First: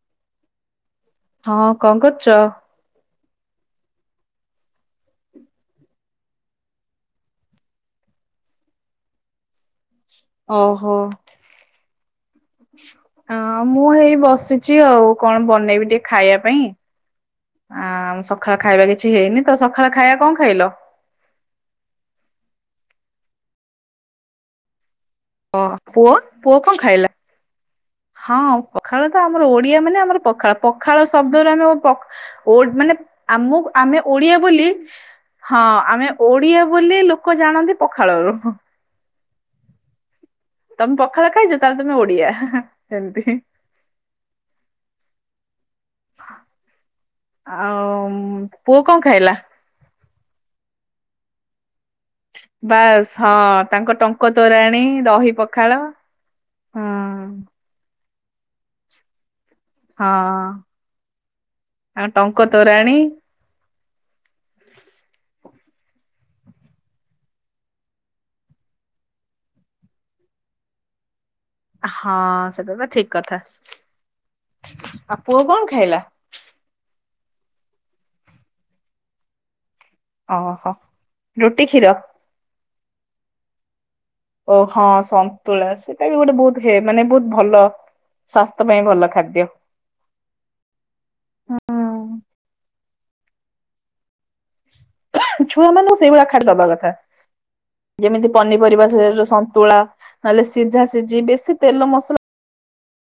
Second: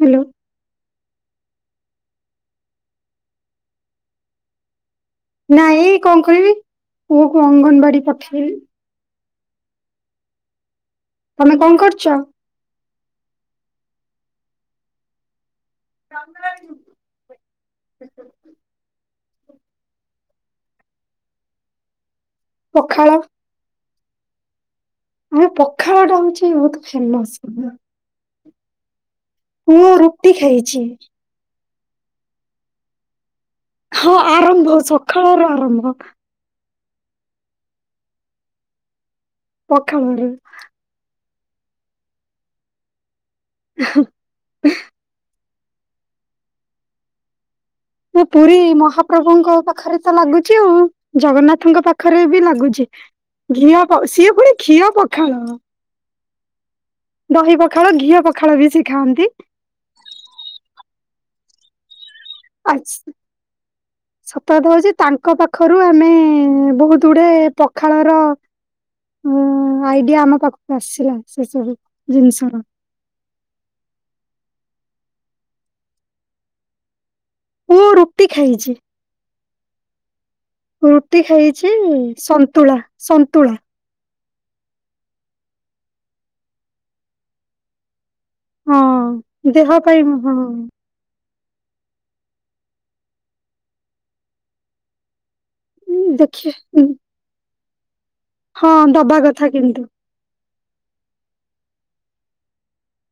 Hello. ହଁ, କଣ କରୁଛ? ନାଇଁ, କଣ କରିବି ପୁଅକୁ ଅଙ୍ଗନବାଡି ପଠେଇଲି। ଓ ହୋ। ତମେ କଣ କରୁଛ? ହଁ ମୁଁ ହେଇ ବସି ଛି ଆଉ କଣ ବନେଇବି ଟିକେ ଖାଇବା ପାଇଁ ଆ ସକାଳେ ଖାଇବା କିଛି କିଛି ହେଇନି ତ ସକାଳ ଖାଇବା କଣ ଖାଇଲ? ପଖାଳ। ଆମ ଓ ପୁଅ ପଖାଳଟା ହଉଛି ପୁଅ କଣ ବହୁତ ଖାଇଲା? ଫେମସ। ହଁ, ପଖାଳ ତ ଆମର ଓଡିଆ ମୁଁ ମାନେ ଆମର ରୁଟି ପଖାଳ, ଖାଇଛି ପଖାଳ ସବୁ ବେଳେ ଆମର ପଖା ଓ ମାନେ ଆମକୁ ଆମେ ହଁ ଓଡିଆ ବୋଲି, ଆରମ୍ଭ ସକାଳର ହଁ ଆରମ୍ଭ ଆମେ ଓଡିଆ ବୋଲି ଲୋକ ଜାଣନ୍ତି ପଖାଳରୁ ହୁ ପଖାଳ ରେ ତମେ ପଖାଳ ଖାଇଛ ତାହେଲେ ତମେ ଓଡିଆ ହଁ ହଁ ଏମିତି। [unintelligible] ଉ ହୁ [inaudible] ଆଓ ମୁଁ ପୁରୀ ମହାପ୍ରଭୁଙ୍କ ପାଖରେ ତ ଲାଗୁଛି ଆଉ ଜଗନ୍ନାଥଙ୍କ ପାଖ ପାଖରେ ବି ଲାଗୁଛି ବାସ୍ ହଁ ଘିଅ ତାଙ୍କ ଟଙ୍କ ସିଏ ପୁଣି ତୋରାଣୀ ଖିଅ ଦହି ପଖାଳ ହୁଁ ଦହି ପଖାଳ ଘିଅ ପଖାଳ ବି ସେ ଖାଆନ୍ତି। ହଁ ଆଉ ଟଙ୍କ ଆ ତୋରାଣୀ ସତ କଥା ହଉଛି ତାଙ୍କ ପାଖରୁ ଆମେ ବହୁତ ଗୁଡେ ପଖାଳ ର ମୁଁ ଆଇଡିଆ ଆମ ପାଖକୁ ଆସିଲା। ସେ ସବୁ ହଁ ଜିନିଷର ସେଟା ତ ଠିକ କଥା ଆଉ ପୁଅ କଣ ଖାଇଲା? ପୁଅ ରୁଟି ଖାଇଛି। ଓହୋ ରୁଟି ଖାଇଛି ସନ୍ତୁଳା ସନ୍ତୁଳା। ଓ ହଁ ସନ୍ତୁଳା ସେଇଟା ବି ଗୋଟେ ବହୁତ ହେ ମାନେ ବହୁତ ଭଲ ସ୍ୱାସ୍ଥ୍ୟ ପାଇଁ ଭଲ ଖାଦ୍ୟ। କହିବୁ ହୁ ଛୁଆ ମାନଙ୍କୁ ସେଇଭଳିଆ ଖାଦ୍ୟ ଦେଖି ଦବା କଥା ଯେମିତି ହଁ ପନିପରିବା ସେ ଦବା ଜୋ କଥା ସନ୍ତୁଳା କିନ୍ତୁ ନହେଲେ ସିଝା ସିଝି ବେଶି ତେଲ ମସଲା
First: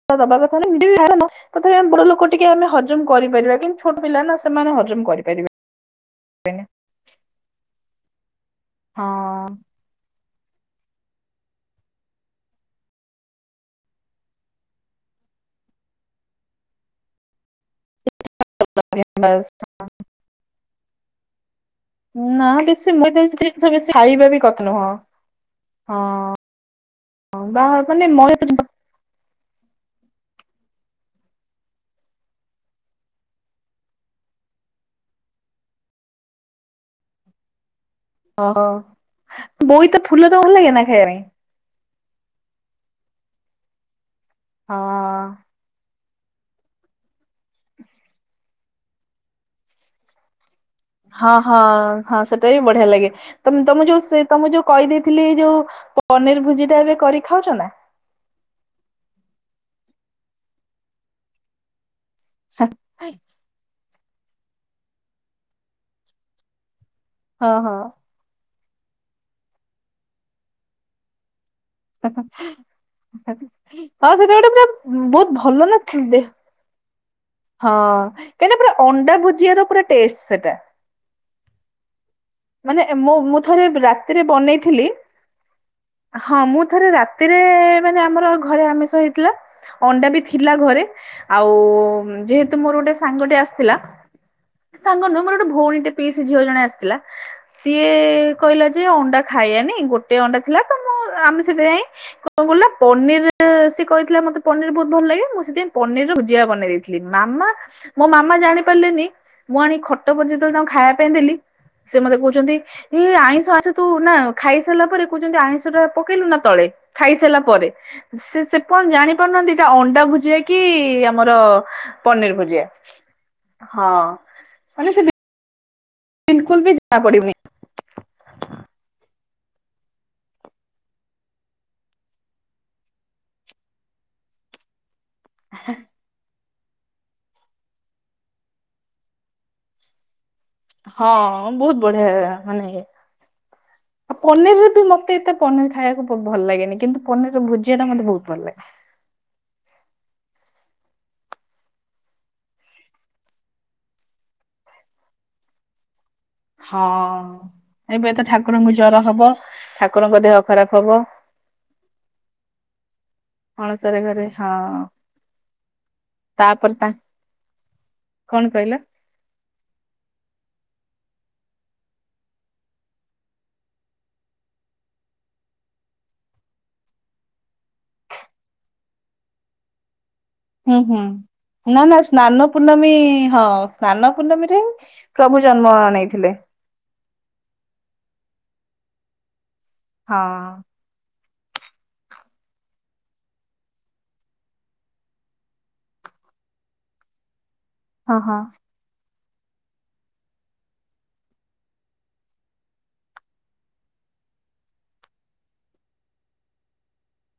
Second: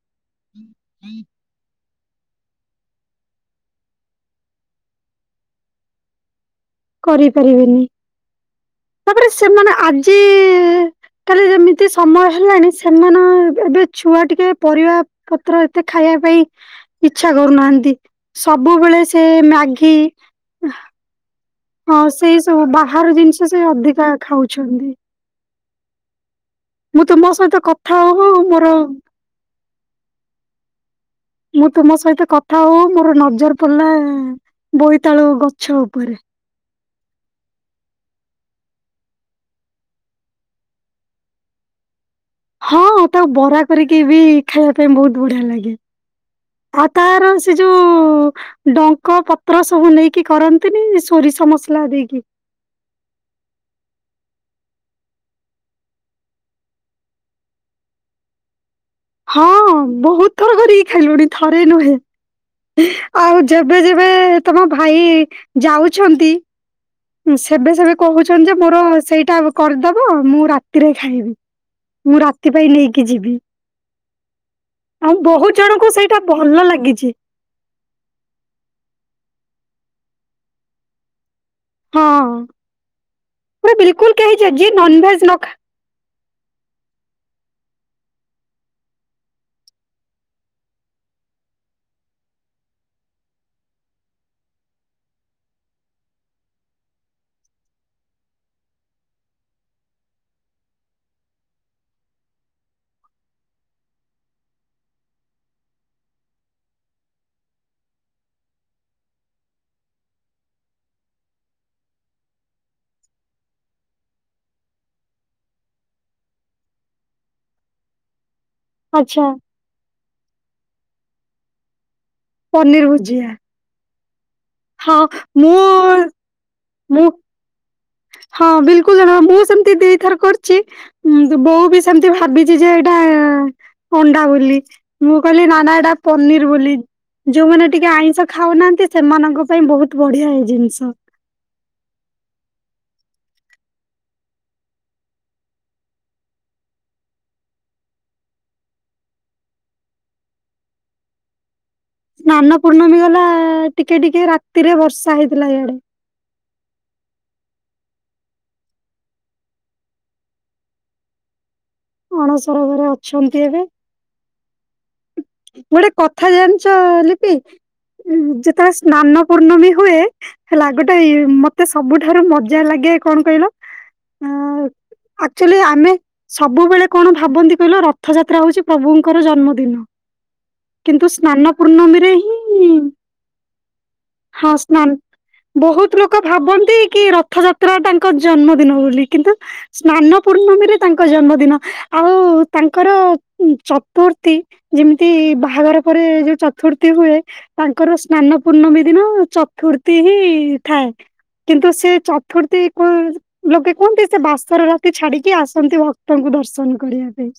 [unintelligible] ତଥାପି ଆମ ବଡ ଲୋକ ଟିକେ ଆମେ ହଜମ କରିପାରିବା କିନ୍ତୁ ଛୋଟ ପିଲା ନା ସେମାନେ ହଜମ କରିପାରିବେ ବେନି କରିପାରିବେନି ହଁ ତାପରେ ସେମାନେ ଆଜି [inaudible] କାଲି ଯେମିତି ସମୟ ହେଲାଣି ସେମାନେ ଅବେ ଏବେ ଛୁଆ ଟିକେ ପରିବା ପତ୍ର ଏତେ ଖାଇବା ପାଇଁ ଇଚ୍ଛା କରୁନାହାନ୍ତି ସବୁବେଳେ ସେ ବାସ୍ ମ୍ୟାଗି ହଁ ସେଇ ନା ସବୁ ବେଶୀ ମୁଇ ବାହାର ତ ସେ ଜିନିଷ ବେଶୀ ଅଧିକା ଖାଇବା ବି କଥା ନୁହଁ ଖାଉଛନ୍ତି। ହଁ ମୁଁ ତୁମ ହଁ [unintelligible] ସହିତ କଥା ବାହାହେଇଗଲେ ହଉ ହଉ ମୋର ମୁଁ ତୁମ ସହିତ କଥା ହଉ ମୋର ନଜର ପଡିଲା ବୋଇତାଳୁ ଗଛ ଉପରେ [unintelligible] ହଁ ତାକୁ ବରା କରିକି ବି ଖାଇବା ପାଇଁ ହଁ। ବହୁତ ବଢିଆ ଲାଗେ ଆଉ ତାର ସେ ଯୋଉ ଡଙ୍କ ପତ୍ର ସବୁ ନେଇକି କରନ୍ତିନି ସୋରିଷ ମସଲା ଦେଇକି ମତେ ବି ବଢିଆ ଲାଗେ। ତ ତମ ଯୋଉ ସେ ତମ ଯୋଉ କହିଦେଇଥିଲି ଯୋଉ ପନିର ଭୋଜି ଟା ଏବେ କରିକି ଖାଉଛ ନା। ହଁ ବହୁତ ଥର କରିକି ଖାଇଲୁଣି ଥରେ ନୁହେଁ ଆଉ ଯେବେ ଯେବେ ବେ ତମ ଭାଇ ଯାଉଚନ୍ତି ହଁ ସେବେ ହଁ ସେବେ କହୁଛନ୍ତି ଯେ ମୋର ସେଇଟା କରିଦବ ମୁଁ ରାତିରେ ଖାଇବି। ମୁଁ ରାତି ପାଇଁ ନେଇକି ଯିବି ହଁ ସେଟା ଗୋଟେ ପୁରା ଆଉ ବହୁତ ଭଲ ନା ଜଣଙ୍କୁ ସେଇଟା ଦେହ ଭଲ ଲାଗିଚି। ହଁ କାହିଁକିନା ପୁରା ଅଣ୍ଡା ଭୁଜିଆ ର ପୁରା ଟେଷ୍ଟ ସେଟା। ହଁ। ମାନେ ଏ ମୁଁ ମୁଁ ଥରେ ପୁରା ବିଲକୁଲ ରାତିରେ କେହି ଯେ ଯିଏ ବନେଇଥିଲି ନନଭେଜ ନ ଖା ହଁ ମୁଁ ଥରେ ରାତିରେ ମାନେ ଆମର ଘରେ ଆମିଷ ହେଇଥିଲା। ଅଣ୍ଡା ବି ଥିଲା ଘରେ ଆଉ ଯେହେତୁ ମୋର ଗୋଟେ ସାଙ୍ଗଟେ ଆସିଥିଲା। ସାଙ୍ଗ ନୁହିଁ ମୋର ଗୋଟ ଭଉଣୀ ଟେ ପିଇସୀ ଝିଅ ଜଣେ ଆସିଥିଲା। ସିଏ କହିଲା ଯେ ଅଣ୍ଡା ଖାଇଆନି ଗୋଟେ ଅଣ୍ଡା ଥିଲା ତ ମୁଁ ଆମେ ସେଥି ପାଇଁ କଣ କଲୁ ନା ପନିର ସେ କହିଥିଲା ମତେ ପନିର ବହୁତ ଭଲ ଲାଗେ ମୁଁ ସେଥିପାଇଁ ପନିର ର ଭୁଜିଆ ବନେଇ ଦେଇଥି ଲି ମାମା ମୋ ମାମା ଜାଣି ପାରିଲେନି ମୁଁ ଆଣି ଖଟ ଉପରେ ଯେତେଳେ ତାଙ୍କୁ ଖାଇବା ପାଇଁ ଦେଲି ସେ ମତେ କହୁଛନ୍ତି ଏଇ ଆଇଁଷ ଆଇଁଷ ତୁ ନା ଖାଇସାଇଲା ପରେ କହୁଛନ୍ତି ଆଇଁଷ ଟା ପକେଇଲୁ ନା ତଳେ। ଖାଇସାରିଲା ପରେ ସେ ସେପନ୍ତ ଜାଣି ଆଚ୍ଛା। ପାରୁନାହାନ୍ତି ଏଟା ଅଣ୍ଡା ଭୁଜିଆ କି ଆମର ପନିର ଭୁଜିଆ ହଁ। ହଁ ମାନେ ସେ ମୁଁ ବିଲକୁଲ ବି ମୁଁ ଜଣାପଡିବନି। ହଁ ବିଲକୁଲ ଜଣା ମୁଁ ସେମତି ଦିଥର କରିଚି ହୁଁ ବୋଉ ବି ସେମତି ଭାବିଚି ଯେ ଏଇଟା ଅଣ୍ଡା ବୋଲି। ମୁଁ କହିଲି ନା ନା ଏଟା ପନିର ବୋଲି ଯୋଉମାନେ ଟିକେ ଆଇଁଷ ଖାଉନାହାଁନ୍ତି ସେମାନଙ୍କ ପାଇଁ ବହୁତ ବଢିଆ ଏ ଜିନିଷ। ହଁ ବହୁତ ବଢିଆ ମାନେ ଆଉ ପନିରରେ ବି ମତେ ଏତେ ପନିର ଖାଇଆକୁ ଭ ଭଲ ଲାଗେନି କିନ୍ତୁ ପନିରର ଭୁଜିଆଟା ମତେ ବହୁତ ଭଲ ଲାଗେ। ସ୍ନାନପୂର୍ଣ୍ଣମୀ ଗଲା ଟିକେ ଟିକେ ରାତିରେ ବର୍ଷା ହେଇଥିଲା ଇଆଡେ। ହଁ। ଏବେ ତ ଠାକୁରଙ୍କୁ ଜର ହବ ଠାକୁରଙ୍କ ଦେହ ଖରାପ ହବ। ଅଣସର ଘରେ ଅଛନ୍ତି ଏବେ। ଅଣସର ଘରେ ହଁ ଗୋଟେ କଥା ତାପରେ ଜାଣିଚ ତା ଲିପି କଣ ଯେତେଳେ କହିଲ ସ୍ନାନ ପୂର୍ଣ୍ଣମୀ ହୁଏ ହେଲା ଗୋଟେ ଇ ମତେ ସବୁଠାରୁ ମଜା ଲାଗେ କଣ କହିଲ ଏଁ ଆକ୍ଚୋଆଲି ଆମେ ସବୁବେଳେ କଣ ଭାବନ୍ତି କହିଲ ରଥଯାତ୍ରା ହଉଚି ପ୍ରଭୁଙ୍କର ଜନ୍ମଦିନ। ହୁଁ ହୁଁ କିନ୍ତୁ ନା ନା ସ୍ନାନପୂର୍ଣ୍ଣମୀରେ ସ୍ନାନ ହିଁ ପୂର୍ଣ୍ଣମୀ ହଁ ସ୍ନାନ ହଁ ପୂର୍ଣ୍ଣମୀରେ ସ୍ନାନ ପ୍ରଭୁ ଜନ୍ମ ବହୁତ ଲୋକ ନେଇଥିଲେ ଭାବନ୍ତି କି ର ଥଯାତ୍ରା ତାଙ୍କ ଜନ୍ମଦିନ ବୋଲି କିନ୍ତୁ ହଁ ସ୍ନାନପୂର୍ଣ୍ଣମୀରେ ଙ୍କ ଜନ୍ମଦିନ ଆଉ ତାଙ୍କର ଅ ଚତୁର୍ଥୀ ଯେମିତି ବାହାଘର ପରେ ଯୋଉ ଚତୁର୍ଥୀ ହୁଏ ତାଙ୍କର ହଁ ହଁ ସ୍ନାନପୂର୍ଣ୍ଣମୀ ଦିନ ଚତୁର୍ଥି ହିଁ ଥାଏ। କିନ୍ତୁ ସେ ଚତୁର୍ଥୀ କୁ ଲୋକେ କୁହନ୍ତି ସେ ବାସର ରାତି ଛାଡିକି ଆସନ୍ତି ଭ କ୍ତଙ୍କୁ ଦର୍ଶନ କରିବା ପେଇଁ।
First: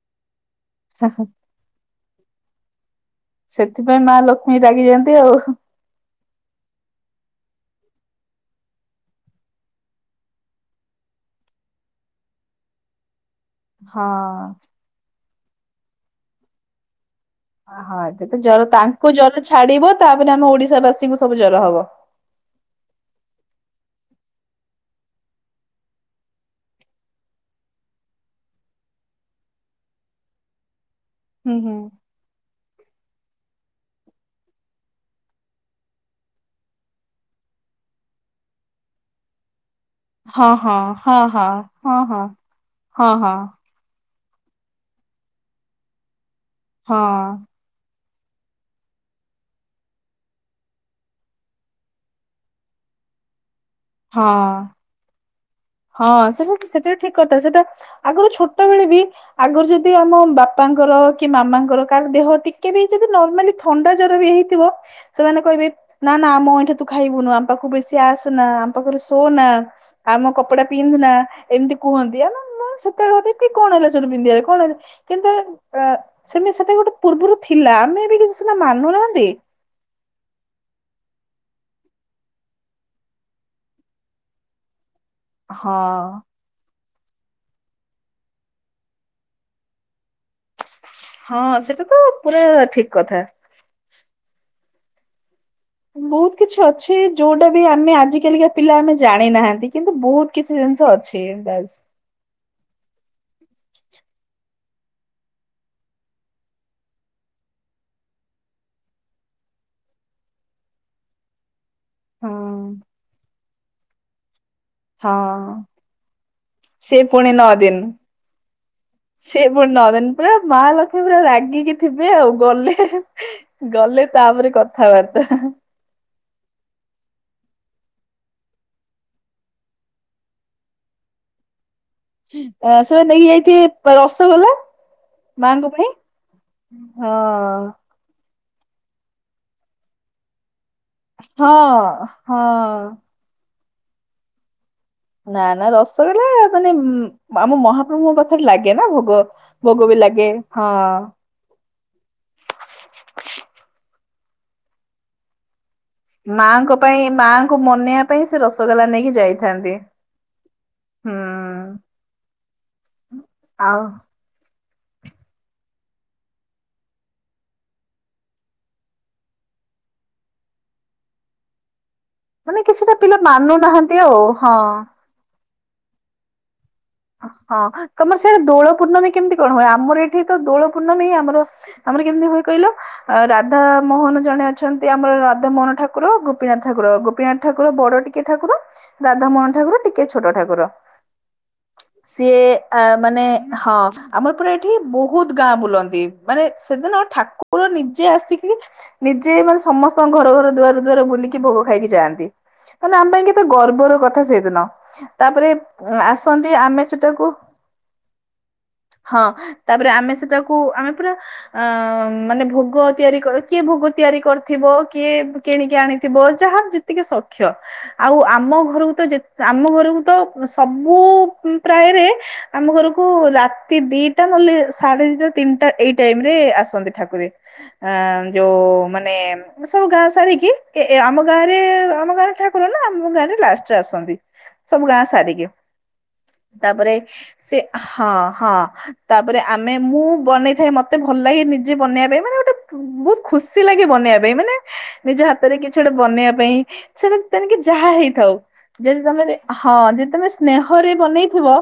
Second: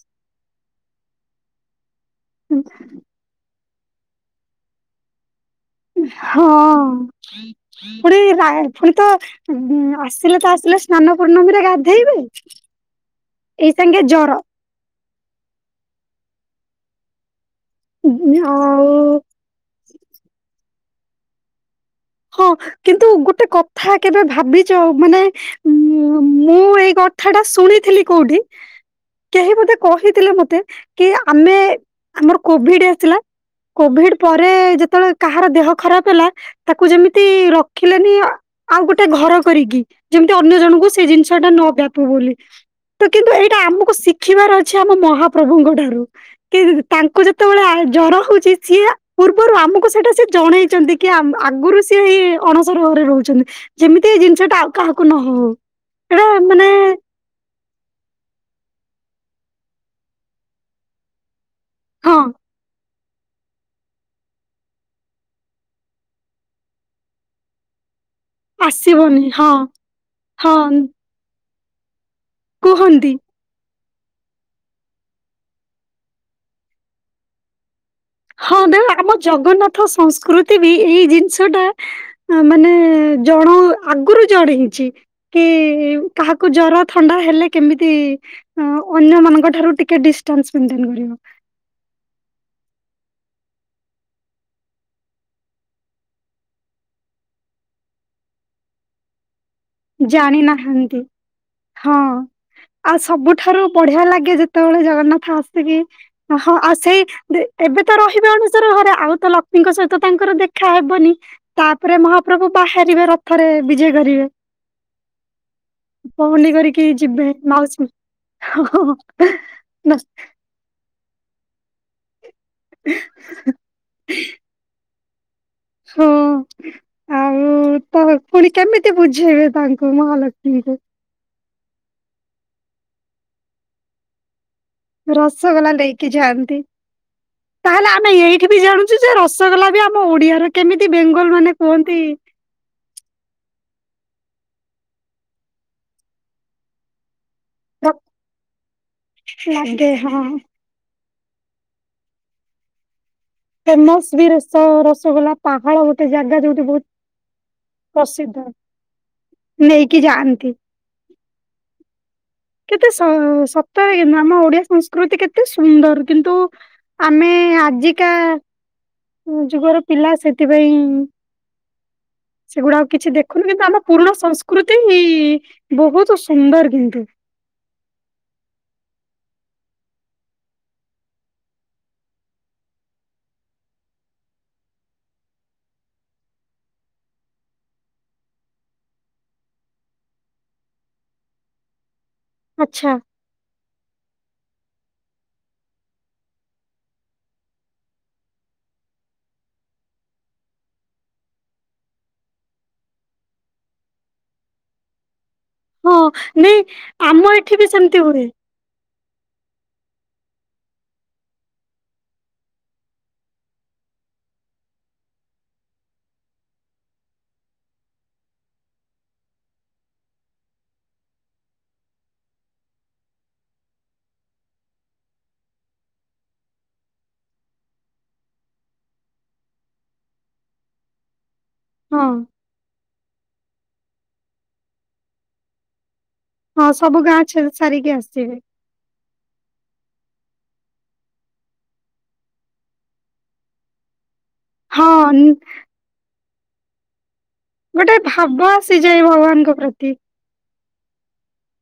ହ ହ। ହୁଁ। ସେଥିପାଇଁ ମା ଲକ୍ଷ୍ମୀ ରାଗିଯାଆନ୍ତି ଆଉ। ହଁ ଫୁଣି ରା ଫୁଣି ତ ହୁଁ ଆସିଲେ ତ ଆସିଲେ ସ୍ନାନପୂର୍ଣ୍ଣମୀରେ ଗାଧେଇବେ ଏଇ ସାଙ୍ଗେ ଜର ହଁ ଓ ହ ସେ ତ ଜର ଆଉ ତାଙ୍କୁ ଜର ଛାଡିବ ତାପରେ ଆମ ଓଡିଶାବାସୀଙ୍କୁ ସବୁ ଜର ହବ। ହଁ କିନ୍ତୁ ଗୋଟେ କଥା କେବେ ଭାବିଚ ମାନେ ମୁଁ ଏଇ କଥାଟା ଶୁଣିଥିଲି କୋଉଠି କେହି ବୋଧେ କହିଥିଲେ ମତେ କି ହୁଁ ଆମେ ହୁଁ ଆମର କୋଭିଡ ଆସିଲା କୋଭିଡ ପରେ ଯେତବଳେ କାହାର ଦେହ ଖରାପ ହେଲା ତାକୁ ଯେମିତି ରଖିଲେନି ଆଉ ଗୋଟେ ଘର କରିକି ଯେମିତି ହଁ ଅନ୍ୟ ହଁ ଜଣଙ୍କୁ ସେ ହଁ ଜିନିଷଟା ନ ହଁ ବ୍ୟାପୁ ହଁ ବୋଲି ତ ହଁ କିନ୍ତୁ ହଁ ଏଇଟା ଆମୁକୁ ଶିଖ ଖିବାର ଅଛି ଆମ ମହାପ୍ରଭୁଙ୍କଠାରୁ କି ହଁ ହଁ ତାଙ୍କୁ ଯେତବଳେ ଆ ଜର ହୋଉଚି ସିଏ ପୂର୍ବରୁ ଆମକୁ ସେଇଟା ସିଏ ଜଣେଇଚନ୍ତି କି ଆମ ଆଗରୁ ସିଏ ଏ ଅଣସର ଘରେ ରହୁଛନ୍ତି। ଯେମିତି ଏଇ ଜିନିଷଟା ହଁ ଆଉ କାହାକୁ ନ ହୋଉ। ହଁ ସେଟା ସେଟା ଠିକ୍ କଥା ସେଟା ଆଗରୁ ଛୋଟବେଳେ ବି ଆଗରୁ ଯଦି ଆମ ବାପାଙ୍କର କି ମାମାଙ୍କ ର କାର ହଁ ଦେହ ଟିକେ ବି ଯଦି ନର୍ମାଲି ଥଣ୍ଡା ଜର ବି ହେଇଥିବ ସେମାନେ କହିବେ ନା ନା ଆମ ଅଇଁଠା ତୁ ଖାଇବୁନୁ ଆମ ପାଖକୁ ବେସ ସି ଆସେନା ଆମ ପାଖରେ ଆସିବନି ଶୋନା ହଁ ଆମ କ ହଁ ନା ଏମତି କୁହନ୍ତି ଆ ନା ନା କୁହନ୍ତି ସେତେବେଳେ ବି କି କଣ ହେଲା ସେଇତୁ ପିନ୍ଧିଆରେ କଣ ହେ କିନ୍ତୁ ଅ ସେମ ସେତେବେଳେ ଗୋଟେ ପୂର୍ବରୁ ଥିଲା ଆମେ ବି କି ହଁ ଦେ ଆମ ଜଗନ୍ନାଥ ସଂସ୍କୃତି ବି ଏଇ ଜିନିଷଟା ଆଁ ମାନେ ଜଣ ଆଗରୁ ଜଣେଇଚି କି ହଁ କାହା କୁ ଜର ଥଣ୍ଡା ହେଲେ କେମିତି ଅ ଅନ୍ୟମାନଙ୍କ ଠାରୁ ଟିକେ ଡିଷ୍ଟାନ୍ସ ମେଣ୍ଟେନ କରିବ। ହଁ ସେଟା ତ ପୁରା ଠିକ୍ କଥା। ବୋହୁତ କିଛି ଅଛି ଯୋଉଟା ବି ଆମେ ଆଜିକାଲିକା ପିଲା ଆମେ ଜାଣିନାହାନ୍ତି। କିନ୍ତୁ ବହୁତ କିଛି ଜିନିଷ ଜାଣିନାହାନ୍ତି ଅଛି। ବାସ୍ ହଁ ଆଉ ସବୁଠାରୁ ବଢିଆ ଲାଗେ ଯେତେବେଳେ ଜଗନ୍ନାଥ ଆସି କିି ହଁ ଆଉ ସେଇ ଏବେ ତ ରହିବେ ଅନଣସର ଘରେ ଆଉ ତ ଲକ୍ଷ୍ମୀଙ୍କ ସହିତ ତାଙ୍କର ଦେଖାହବନି ତାପରେ ହଁ। ମହାପ୍ରଭୁ ବାହାରିବେ ରଥରେ ବିଜେ କରିବେ। ହଁ ପହଣ୍ଡି କରିକି ସେ ଯିବେ ପୁଣି ନଅ ଦିନ ମାଉସୀ ହଁ। ସେ ପୁଣି ନଅ ଦିନ ପୁରା ମାହାଲକ୍ଷ୍ମୀ ପୁରା ରାଗିକି ଥିବେ ଆଉ। ଗଲେ ଗଲେ ତାପରେ କଥାବାର୍ତ୍ତା। ହଁ ଆଉ ତ ପୁଣି କେମିତି ବୁଝେଇବେ ତାଙ୍କୁ ମହାଲକ୍ଷ୍ମୀଙ୍କୁ? ସେ ବା ନେଇକି ଯାଇଥିବେ ରସଗୋଲା। ମାଙ୍କ ରସଗଲା ପାଇଁ ନେଇକି ଯାଆନ୍ତି। ହଁ ତାହେଲେ ଆମେ ଏଇ ବି ଜାଣୁ ଯେ ରସଗୋଲା ବି ଆମ ଓଡିଆର କେମିତି ବେଙ୍ଗ ହଁ ହଁ ନା ନା ରସଗୋଲା ମାନେ ଆମ ମହାପ୍ରଭୁଙ୍କ ପାଖରେ ଲାଗେ ନା ଭୋଗ ଭୋଗ ବି ଲାଗେ। ହଁ ଫେମସ୍ ବି ରସ ରସଗୋଲା ପାହାଳ ଜାଗା ଯୋଉଠି ମାଙ୍କ ବହୁତ ପାଇଁ ମାଙ୍କୁ ମନେଇବା ପାଇଁ ସେ ପ୍ରସିଦ୍ଧ ରସଗୋଲା ନେଇକି ଯାଇଥାନ୍ତି। ନେଇକି ଯାଆନ୍ତି। ହୁଁ କେତେ ସ ଆଉ [unintelligible] ନା ଆମ ଓଡିଆ ସଂସ୍କୃତି କେତେ ସୁନ୍ଦର। କିନ୍ତୁ ଆମେ ଆଜିକା ଯୁଗର ପିଲା ସେଥିପାଇଁ ମାନେ ସେଗୁଡା ଆଉ କିଛିଟା କିଛି ପିଲା ଦେଖୁନୁ କିନ୍ତୁ ଆମ ମାନୁନାହାନ୍ତି ପୁରୁଣା ଆଉ ହଁ। ସଂସ୍କୃତି ବୋହୁତ ସୁନ୍ଦର କିନ୍ତୁ। ହଁ ତମର ସେଇଆଡେ ଦୋଳ ପୂର୍ଣ୍ଣମୀ କେମିତି କଣ ହୁଏ? ଆମର ଏଠି ତ ଦୋଳ ପୂର୍ଣ୍ଣମୀଁ ହିଁ ଆମର ଆମର କେମିତି ହୁଏ କହିଲ ଆ ରାଧ ମୋହନ ଜଣେ ଅଛନ୍ତି, ଆମର ରାଧ ମୋହନ ଠାକୁର, ଗୋପୀନାଥ ଠାକୁର, ଗୋପୀନାଥ ଠାକୁର ବଡ ଟି କି ଠାକୁର? ରାଧାାମୋହନ ଠାକୁର ଟିକେ ଛୋଟ ଠାକୁର। ସିଏ ଆ ଆଚ୍ଛା ମାନେ ହଁ। ଆମର ପୁରା ଏଠି ବୋହୁତ୍ ଗାଁ ବୁଲନ୍ତି। ମାନେ ସେଦିନ ଠାକୁର ନିଜେ ଆସିକି ନିଜେ ମାନେ ସମସ୍ତଙ୍କ ଘର ଘର ଦୁଆର ଦୁଆର ବୁଲିକି ଭୋଗ ଖାଇକି ଯାଆନ୍ତି। ମାନେ ଆମ ପାଇଁ କେତେ ଗର୍ବର କଥା ସେଦିନ। ତାପରେ ହଁ ଆସନ୍ତି ନାଇଁ ଆମେ ସେଟାକୁ ଆମ ଏଠି ବି ସେମିତି ହୁଏ। ହଁ ତାପରେ ଆମେ ସେଟାକୁ ଆମେ ପୁରା ଅ ମାନେ ଭୋଗ ତିଆରି କରେ, କିଏ ଭୋଗ ତିଆରି କରିଥିବ। କିଏ କିଣିକି ଆଣିଥିବ ଯାହା ତିକେ ସକ୍ଷ। ଆଉ ଆମ ଘରକୁ ତ ଯେ ଆମ ଘରକୁ ତ ସବୁ ମୁଁ ପ୍ରାୟରେ ଆମ ଘରକୁ ରାତି ଦିଟା ନହେଲେ ସାଢେ ଦିଟା ତିନିଟା ଏଇ ଟାଇମ୍ ରେ ଆସନ୍ତି ଠାକୁ ରେ। ଅ ଯୋଉ ମାନେ ସବୁ ଗାଁ ସାରିକି ଏ ଆମ ଗାଁରେ, ହଁ। ଆମ ଗାଁରେ ଠାକୁର ନା, ଆମ ଗାଁରେ ଲାଷ୍ଟରେ ଆସନ୍ତି ସବୁ ଗାଁ ସାରିକି। ହଁ ତାପରେ ସବୁ ଗାଁ ଛେ ସେ, ସାରିକି ହଁ ଆସିବେ ହଁ। ତାପରେ ଆମେ ମୁଁ ବନେଇଥାଏ ମତେ ଭଲ ଲାଗେ ନିଜେ ବନେଇବା ପାଇଁ ମାନେ ଗୋଟେ ବୋହୁତ୍ ଖୁସି ଲାଗେ ବନେଇବା ପାଇଁ। ମାନେ ହଁ ନିଜ ନ- ହାତରେ କିଛି ଗୋଟେ ବନେଇବା ପାଇଁ। ସେଟା ତେଣିକି ଯାହା ଗୋଟେ ହେଇଥାଉ, ଭାବ ଆସିଯାଏ ଯଦି ତମେ ଭଗବାନଙ୍କ ହଁ ପ୍ରତି ଯଦି ତମେ ସ୍ନେହରେ ବନେଇଥିବ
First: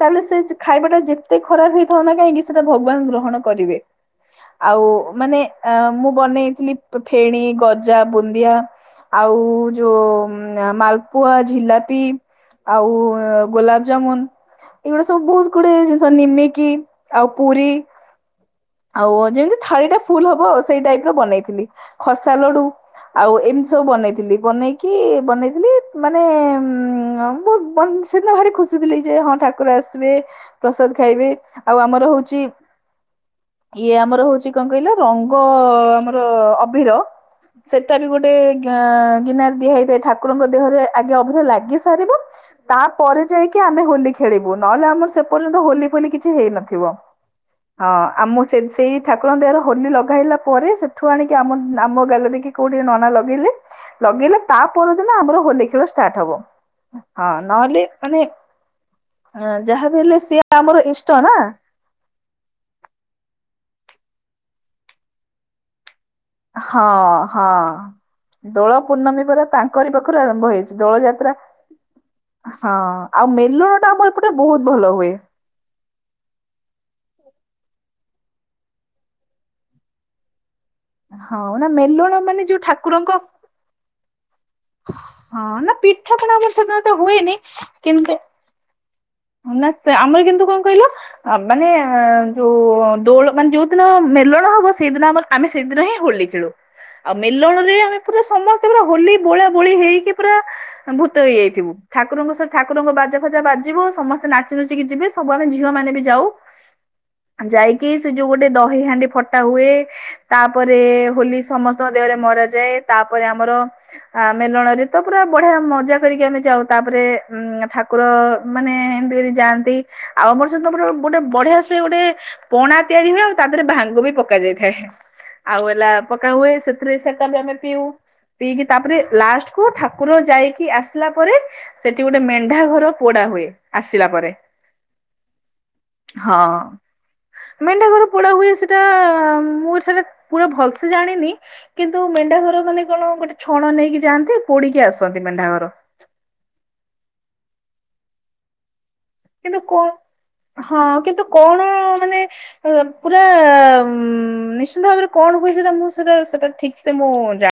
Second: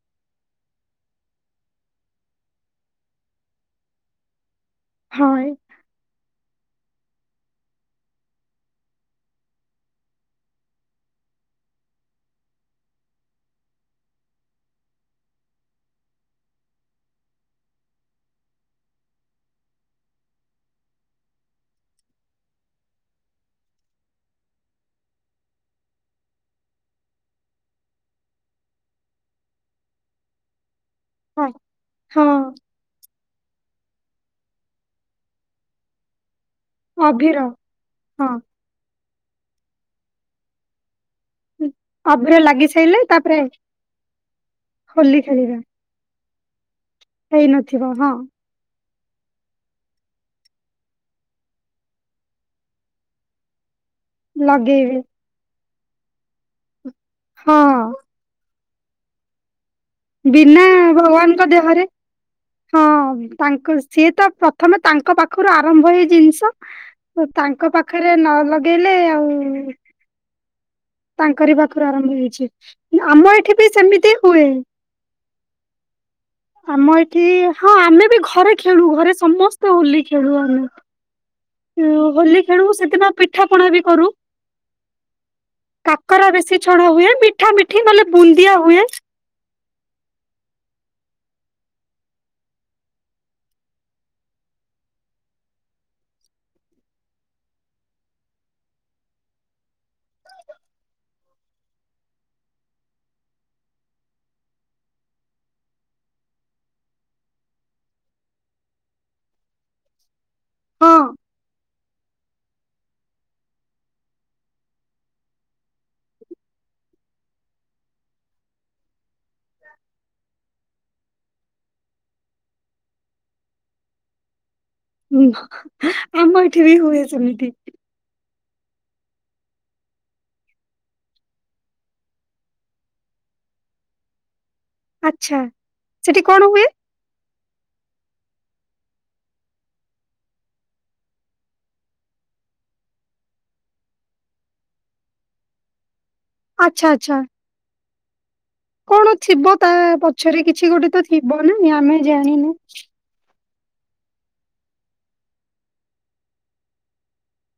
ତାହେଲେ ସେ ଖାଇବା ଟା ଯେତେ ଖରାପ ହେଇଥାଉ ନା କାହିଁକି ସେଟା ଭଗବାନ ଗ୍ରହଣ କରିବେ। ଆଉ ହଁ ମାନେ ଏ- ଅ ମୁଁ ବନେଇଥିଲି ଫେଣି, ଗଜା, ବୁନ୍ଦିଆ ଆଉ ଯୋଉ ମାଲପୁଆ, ଝିଲାପି ଆଉ ଗୁଲାବଜାମୁନ୍ ଏଇଗୁଡା ସବୁ ବୋହୁତ୍ ଗୁଡେ ଜିନିଷ ନିମିକି ଆଉ ପୁରୀ ଆଉ ଅ ଯେମିତି ଥାଳି ଟା ଫୁଲ୍ ହବ ସେଇ ଟାଇପ୍ ର ବନେଇଥିଲି। ଖସା ଲଡୁ ଆଉ ଏମିତି ସବୁ ବନେଇଥିଲି। ବନେଇକି, ବନେଇଥିଲି ମାନେ ଉ ବନ ସେଦିନ ଭାରି ଖୁସି ଥିଲି, ଯେ ହଁ ଠାକୁର ଆସିବେ, ପ୍ରସାଦ ଖାଇବେ, ହଁ ଆଉ ଆମର ହଁ ହଉଛି ଇଏ ଆମର ହଉଛି କଣ କହିଲ ରଙ୍ଗ ଆମର ଅ ଭିର, ଅଭିର ସେଟା ବି ହଁ। ଗୋଟେ ଗୀ-ଗିନାର ଦିଆ ହେଇଥାଏ, ଠାକୁରଙ୍କ ଦେହରେ ଆଗେ ଅ ଉଁ, ଲାଗି ସାରିବ, ଅଭିର ଲାଗି ତା ସାରିଲେ ପରେ ତାପରେ ଯାଇ କି ଆମେ ହୋଲି ଖେଳିବୁ ନହେଲେ ଆମର ହୋଲି ସେ ପର୍ଯ୍ୟନ୍ତ ଖେଳିବା ହୋଲି ଫୋଲି କିଛି ହେଇ ନଥିବ। ହଁ ଆମ ସେ ସେଇ ଠାକୁରଙ୍କ ଦେହର ହୋଲି ଲଗାଇଲା ପରେ, ସେଠୁ ଆଣିକି ଆମ ଆମ ଗାଲରେ କି କୋଉଠି ନନା ଲଗେଇଲେ ଲଗେଇଲେ ତା ଲଗେଇବେ। ପରଦିନ ଆମର ହୋଲି ଖେଳ ଷ୍ଟାର୍ଟ ହବ। ହଁ ନହେଲେ ମାନେ ଯାହା ବି ହେଲେ ସିଏ ବିନା ଆମର ଇଷ୍ଟ ନା। ଭଗବାନଙ୍କ ଦେହରେ ହଁ ତାଙ୍କ ସିଏ ତ ପ୍ରଥମେ ତାଙ୍କ ପାଖରୁ ଆରମ୍ଭ ଏଇ ହଁ ଜିନ୍ସ୍ ହଁ ତାଙ୍କ ପାଖରେ ନ ଦୋଳ ଲଗେଇଲେ ପୂର୍ଣ୍ଣମୀ ପରା ଆଉ ତାଙ୍କରି ପାଖରୁ ଆରମ୍ଭ ହେଇଛି ଦୋଳ ଯାତ୍ରା ତାଙ୍କରି ବା ପାଖ ରୁ ଆରମ୍ଭ ହଁ ହେଇଛି। ଆଉ ଆମ ଏଠି ମେଲଣ ବି ଟା ଆମ ସେମିତି ଏପଟେ ହୁଏ। ବହୁତ ଭଲ ହୁଏ ଆମ ଏଠି, ହଁ ଆମେ ବି ଘରେ ଖେଳୁ। ଘରେ ସମସ୍ତେ ହୋଲି ଖେଳୁ ହଁ ନା ଆମେ। ମେଲଣ ମାନେ ହୋଲି ଯୋଉ ଖେଳୁ ଠାକୁରଙ୍କ ସେଦିନ ପିଠା ପଣା ବି କରୁ ହଁ ନା ପିଠା କାକରା ପଣା ଆମର ବେଶୀ ଛଣ ସାଧାରଣତଃ ହୁଏ। ହୁଏନି ମିଠା ମିଠି ନହେଲେ କିନ୍ତୁ ବୁନ୍ଦିଆ ହୁଏ। ନା ଆମର କିନ୍ତୁ କଣ କହିଲ ଆ ମାନେ ଯୋଉ ଦୋଳ, ମାନେ ଯୋଉଦିନ ମେଲଣ ହବ ସେଇଦିନ ଆମର ଆମେ ସେଦିନ ହିଁ ହୋଲି ଖେଳୁ। ଆଉ ମେଲଣ ରେ ଆମେ ପୁରା ସମସ୍ତେ ପୁରା ହୋଲି ବୋଳା ବୋଳି ହେଇକି ପୁରା ଭୂତ ହେଇଯାଇଥିବୁ। ଠାକୁରଙ୍କ ସ- ଠାକୁରଙ୍କ ବାଜା ଫାଜା ବାଜିବ ସମସ୍ତେ ନାଚି ନୁଚିକି ଯିବେ, ସବୁ ଆମେ ଝିଅ ମାନେ ବି ଯାଉ। ଯାଇକି ସେ ଯୋଉ ଗୋଟେ ଦହି ହାଣ୍ଡି ଫଟା ହୁଏ ତାପରେ ହଁ। ହୋଲି ସମସ୍ତଙ୍କ ଦେହରେ ମର ଯାଏ। ତାପରେ ଆମର ଆ ମେଲଣ ରେ ତ ପୁରା ବଢିଆ ମଜା କରିକି ଆମେ ଯାଉ। ତାପରେ ଉ ଠାକୁର ମାନେ ଏମିତି କରି ଯାଆନ୍ତି। ଆଉ ଆମର ସେ ଦିନ ପୁର ଗୋଟେ ବଢିଆ ସେ ଗୋଟେ ପଣା ତିଆରି ହୁଏ ଆଉ ତା ଦେହରେ ଭାଙ୍ଗ ବି ପକା ଯାଇଥାଏ। ଆଉ ହେଲା ପକା ଆମ ହୁଏ ଏଠି ବି ସେଥିରେ ସେଟା ବି ସେମିତି ଆମେ ପିଉ। ପିଇକି ତାପରେ ଲାଷ୍ଟ କୁ ଠାକୁର ଯାଇକି ଆସିଲା ପରେ ସେଠି ଗୋଟେ ମେଣ୍ଢା ଘର ପୋଡା ହୁଏ। ଆସିଲା ପରେ ଆଚ୍ଛା ସେଠି ହଁ କଣ ହୁଏ ମେଣ୍ଡା ଘର ପୋଡା ହୁଏ ସେଟା ମୁଁ ଏ ସେଟା ପୁରା ଭଲସେ ଜାଣିନି କିନ୍ତୁ ମେଣ୍ଢା ଘର ମାନେ କଣ ଗୋଟେ ଛଣ ନେଇକି ଯାଆନ୍ତି ପୋଡିକି ଆସନ୍ତି ମେଣ୍ଢା ଘର। ଆଛା ଆଚ୍ଛା କଣ ଥିବ କିନ୍ତୁ ତା କଣ ପଛରେ କିଛି ହଁ ଗୋଟେ ତ କିନ୍ତୁ ଥିବ ନା କଣ ଆମେ ମାନେ ଜାଣିନୁ। ପୁରା ନିଶ୍ଚିନ୍ତ ଭାବରେ କଣ ହୁଏ ସେଟା ମୁଁ ସେଟା ସେଟା ଠିକ ସେ ମୁଁ ଜାଣ